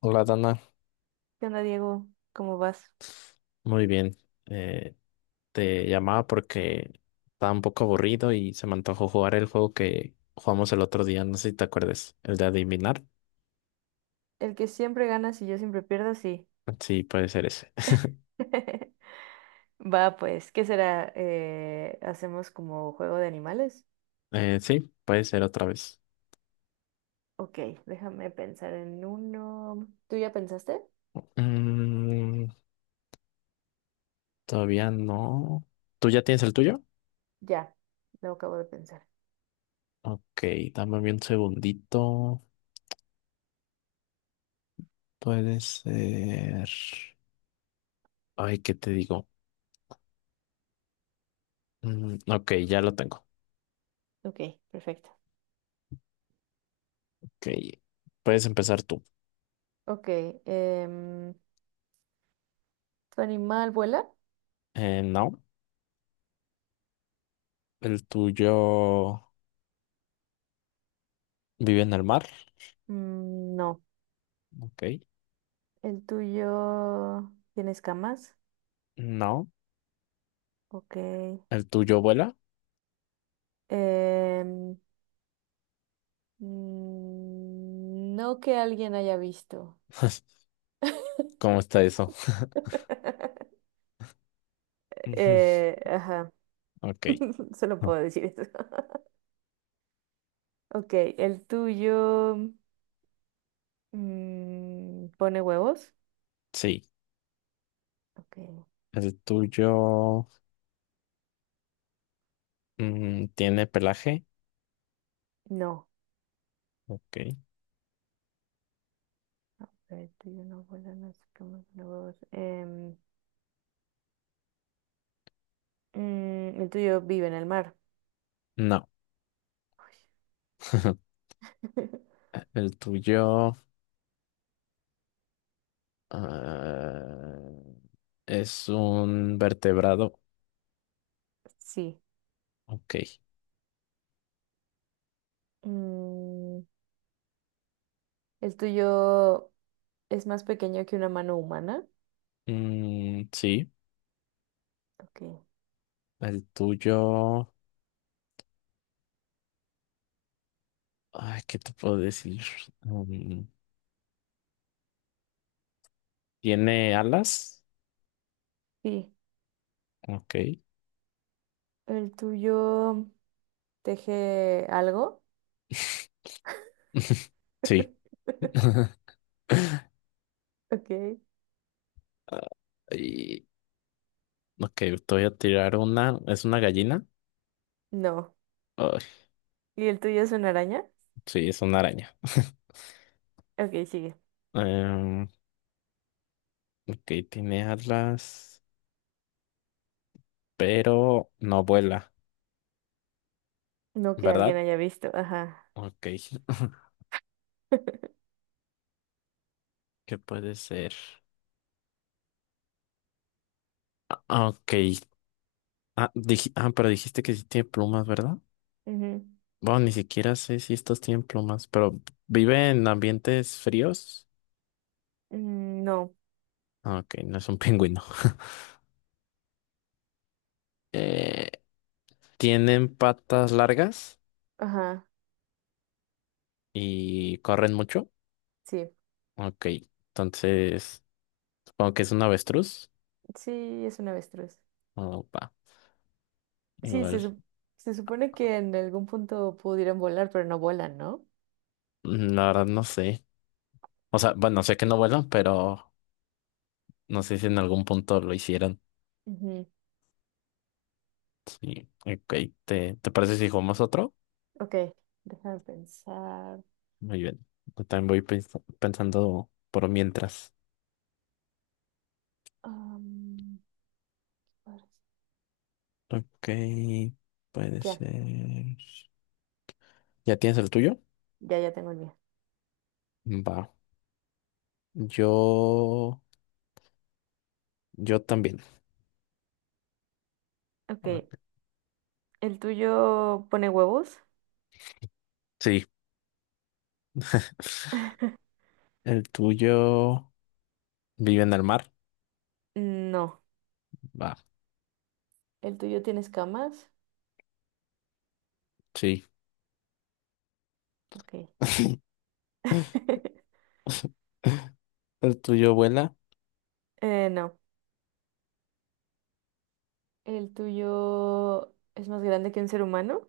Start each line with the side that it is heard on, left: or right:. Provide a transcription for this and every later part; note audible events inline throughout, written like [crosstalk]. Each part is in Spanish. left: Hola, Dana.
right: ¿Qué onda, Diego? ¿Cómo vas?
left: Muy bien. Eh, Te llamaba porque estaba un poco aburrido y se me antojó jugar el juego que jugamos el otro día. No sé si te acuerdes. El de adivinar.
right: El que siempre ganas y yo siempre pierdo, sí.
left: Sí, puede ser ese. [laughs]
right: [laughs] Va, pues, ¿qué será? ¿Hacemos como juego de animales?
left: Sí, puede ser otra vez.
right: Ok, déjame pensar en uno. ¿Tú ya pensaste?
left: Mm, Todavía no. ¿Tú ya tienes el tuyo?
right: Ya, lo acabo de pensar.
left: Ok, dame un segundito. Puede ser. Ay, ¿qué te digo? Mm, ok, ya lo tengo.
right: Ok, perfecto.
left: Ok, puedes empezar tú.
right: Ok, em, ¿Tu animal vuela?
left: No, el tuyo. ¿Vive en el mar?
right: Mm, no.
left: Ok.
right: ¿El tuyo tiene escamas?
left: No.
right: Ok.
left: ¿El tuyo vuela?
right: Em, no que alguien haya visto.
left: [laughs]
right: [laughs]
left: ¿Cómo está eso? [laughs]
right: [laughs]
left: Ujú.
right: Ajá,
left: Ok.
right: [laughs] solo
left: Ah.
right: puedo decir eso. [laughs] Ok, el tuyo pone huevos.
left: Sí.
right: Ok,
left: ¿El tuyo tiene pelaje?
right: no.
left: Ok.
right: A ver, el tuyo no vuela, no sé cómo pone huevos. El tuyo vive en el mar.
left: No.
right: Uy.
left: [laughs]
right: [laughs]
left: ¿El tuyo ah, es un vertebrado?
right: Sí.
left: Ok.
right: Mm, el tuyo es más pequeño que una mano humana.
left: Mm, sí.
right: Ok,
left: ¿El tuyo... Ay, ¿qué te puedo decir? Mm, ¿tiene alas?
right: sí.
left: Ok.
right: El tuyo teje algo.
left: [laughs] Sí.
right: [laughs]
left: [laughs]
right: Ok,
left: [laughs] Y, ok, te voy a tirar una. ¿Es una gallina?
right: no.
left: Ay,
right: ¿Y el tuyo es una araña?
left: sí, es una araña. [laughs]
right: Ok, sigue.
left: Em, ok, tiene alas, pero no vuela,
right: No que alguien
left: ¿verdad?
right: haya visto, ajá.
left: Ok. [laughs]
right: [laughs]
left: ¿Qué puede ser? Ok, ah, pero dijiste que sí tiene plumas, ¿verdad?
right: Ujú.
left: Bueno, ni siquiera sé si estos tienen plumas, pero ¿vive en ambientes fríos?
right: Mm, no,
left: Ah, ok, no es un pingüino. [laughs] Eh, ¿Tienen patas largas
right: ajá,
left: y corren mucho?
right: sí.
left: Ok, entonces supongo que es un avestruz.
right: Sí, es un avestruz.
left: Opa,
right: Sí,
left: igual,
right: se supone que en algún punto pudieran volar, pero no volan, ¿no?
left: mm, la verdad no sé. O sea, bueno, sé que no vuelan, pero no sé si en algún punto lo hicieron.
right: Ujú.
left: Sí, ok, ¿te parece si jugamos otro?
right: Ok, déjame pensar.
left: Muy bien, yo también voy pensando por mientras.
right: Am, ahora sí.
left: Ok, puede
right: ya,
left: ser. ¿Ya tienes el tuyo?
right: ya tengo el mío.
left: Va, yo, yo también.
right: Ok,
left: Ok.
right: ¿el tuyo pone huevos?
left: Sí, el tuyo vive en el mar.
right: No.
left: Va,
right: ¿El tuyo tiene escamas?
left: sí.
right: Ok.
left: [laughs]
right: [laughs]
left: El tuyo vuela.
right: No. ¿El tuyo es más grande que un ser humano?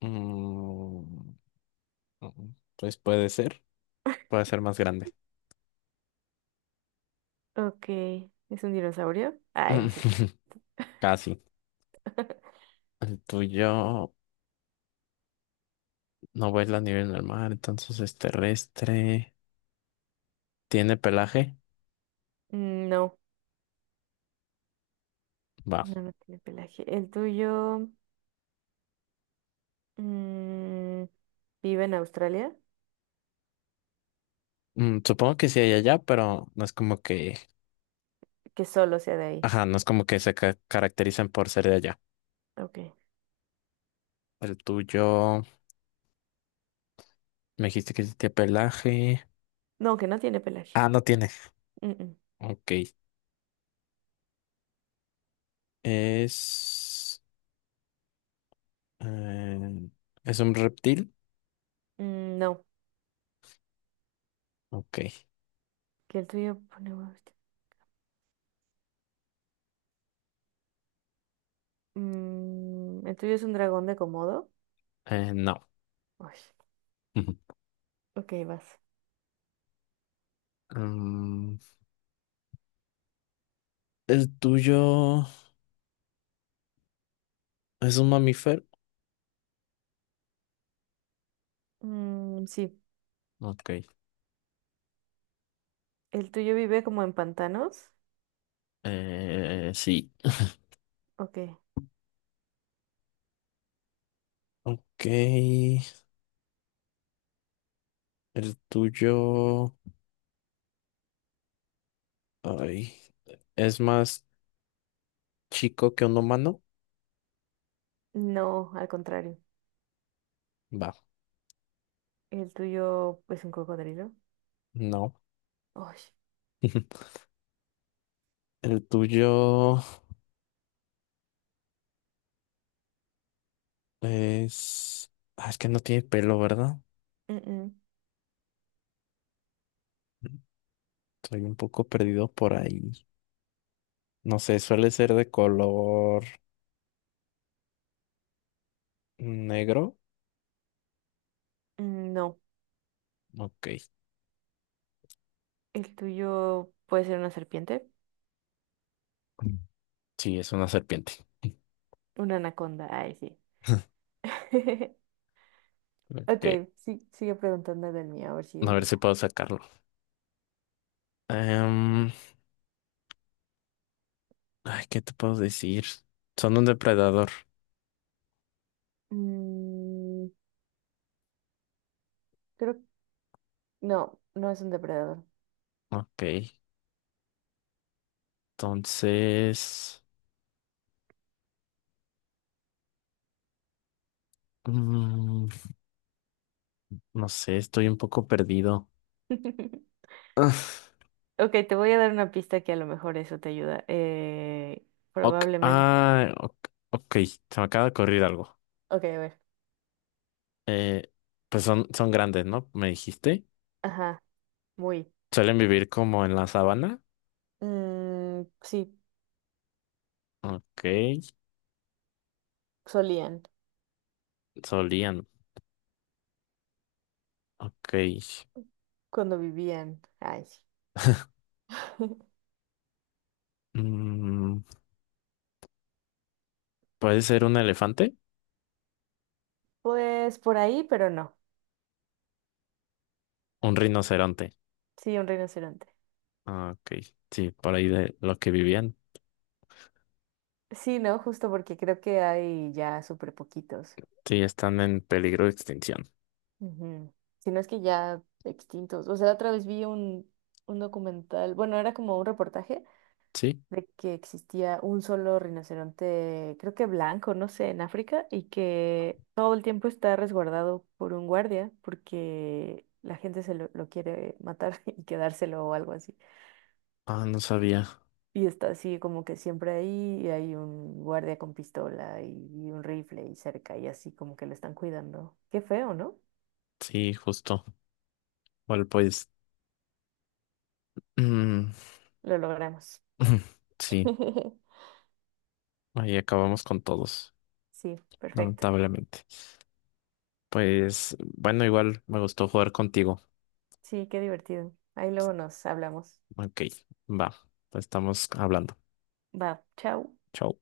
left: Mm, mm, pues puede ser. Puede ser más grande.
right: Ok. ¿Es un dinosaurio? Ah, en serio.
left: [laughs] Casi. El tuyo no vuela a nivel normal, entonces es terrestre. ¿Tiene pelaje?
right: Mm, no,
left: Va.
right: no, no tiene pelaje. ¿El tuyo mm, vive en Australia?
left: Mm, supongo que sí hay allá, pero no es como que.
right: Que solo sea de ahí.
left: Ajá, no es como que caracterizan por ser de allá.
right: Ok.
left: El tuyo. Me dijiste que sí tiene pelaje.
right: No, que no tiene pelaje.
left: Ah, no tiene.
right: Mm, mm.
left: Ok. Es. eh, ¿Es un reptil?
right: Mm, no,
left: Ok.
right: que el tuyo pone huevos. Mm, ¿el tuyo es un dragón de Komodo?
left: No.
right: Uy,
left: Ujú.
right: ok, vas.
left: Mm, ¿el tuyo es un mamífero?
right: Mm, sí.
left: Ok.
right: ¿El tuyo vive como en pantanos?
left: Sí.
right: Ok.
left: Ok. ¿El tuyo, ay, es más chico que un humano?
right: No, al contrario.
left: Va,
right: El tuyo, pues un cocodrilo.
left: no.
right: Ay,
left: [laughs] ¿El tuyo es... ah, es que no tiene pelo, ¿verdad?
right: mm, mm,
left: Estoy un poco perdido por ahí. No sé, suele ser de color negro.
right: no.
left: Ok.
right: El tuyo puede ser una serpiente.
left: Mm. Sí, es una serpiente. [laughs]
right: Una anaconda. Ay, sí. [laughs]
left: Ok.
right: Ok, sí, sigue preguntando del mío, a ver si
left: A ver si
right: adivina.
left: puedo sacarlo. Em, ay, ¿qué te puedo decir? Son un depredador.
right: Mm, creo no, no es un depredador.
left: Ok, entonces... mm, no sé, estoy un poco perdido.
right: [laughs]
left: Ah,
right: Ok, te voy a dar una pista que a lo mejor eso te ayuda.
left: ok,
right: Probablemente.
left: ok, ok, se me acaba de ocurrir algo.
right: Ok, a ver.
left: Eh, pues son grandes, ¿no? Me dijiste.
right: Ajá, muy.
left: Suelen vivir como en la sabana.
right: Mm, sí,
left: Ok,
right: solían
left: solían. Ok.
right: cuando vivían. Ay, sí. [laughs]
left: Mm, ¿puede ser un elefante?
right: Pues por ahí, pero no.
left: Un rinoceronte.
right: Sí, un rinoceronte.
left: Ah, ok, sí, por ahí de lo que vivían.
right: Sí, no, justo porque creo que hay ya súper poquitos.
left: Sí, están en peligro de extinción.
right: Ujú. Si no es que ya extintos. O sea, otra vez vi un documental, bueno, era como un reportaje
left: Sí.
right: de que existía un solo rinoceronte, creo que blanco, no sé, en África, y que todo el tiempo está resguardado por un guardia porque la gente lo quiere matar [laughs] y quedárselo o algo así.
left: Ah, no sabía.
right: Y está así como que siempre ahí y hay un guardia con pistola y un rifle y cerca y así como que lo están cuidando. Qué feo, ¿no?
left: Sí, justo. Bueno, pues. Mm.
right: Lo logramos.
left: [laughs] Sí,
right: [laughs]
left: ahí acabamos con todos,
right: Sí, perfecto.
left: lamentablemente. Pues, bueno, igual me gustó jugar contigo.
right: Sí, qué divertido. Ahí luego nos hablamos.
left: Ok, va. Pues estamos hablando.
right: Va, chao.
left: Chao.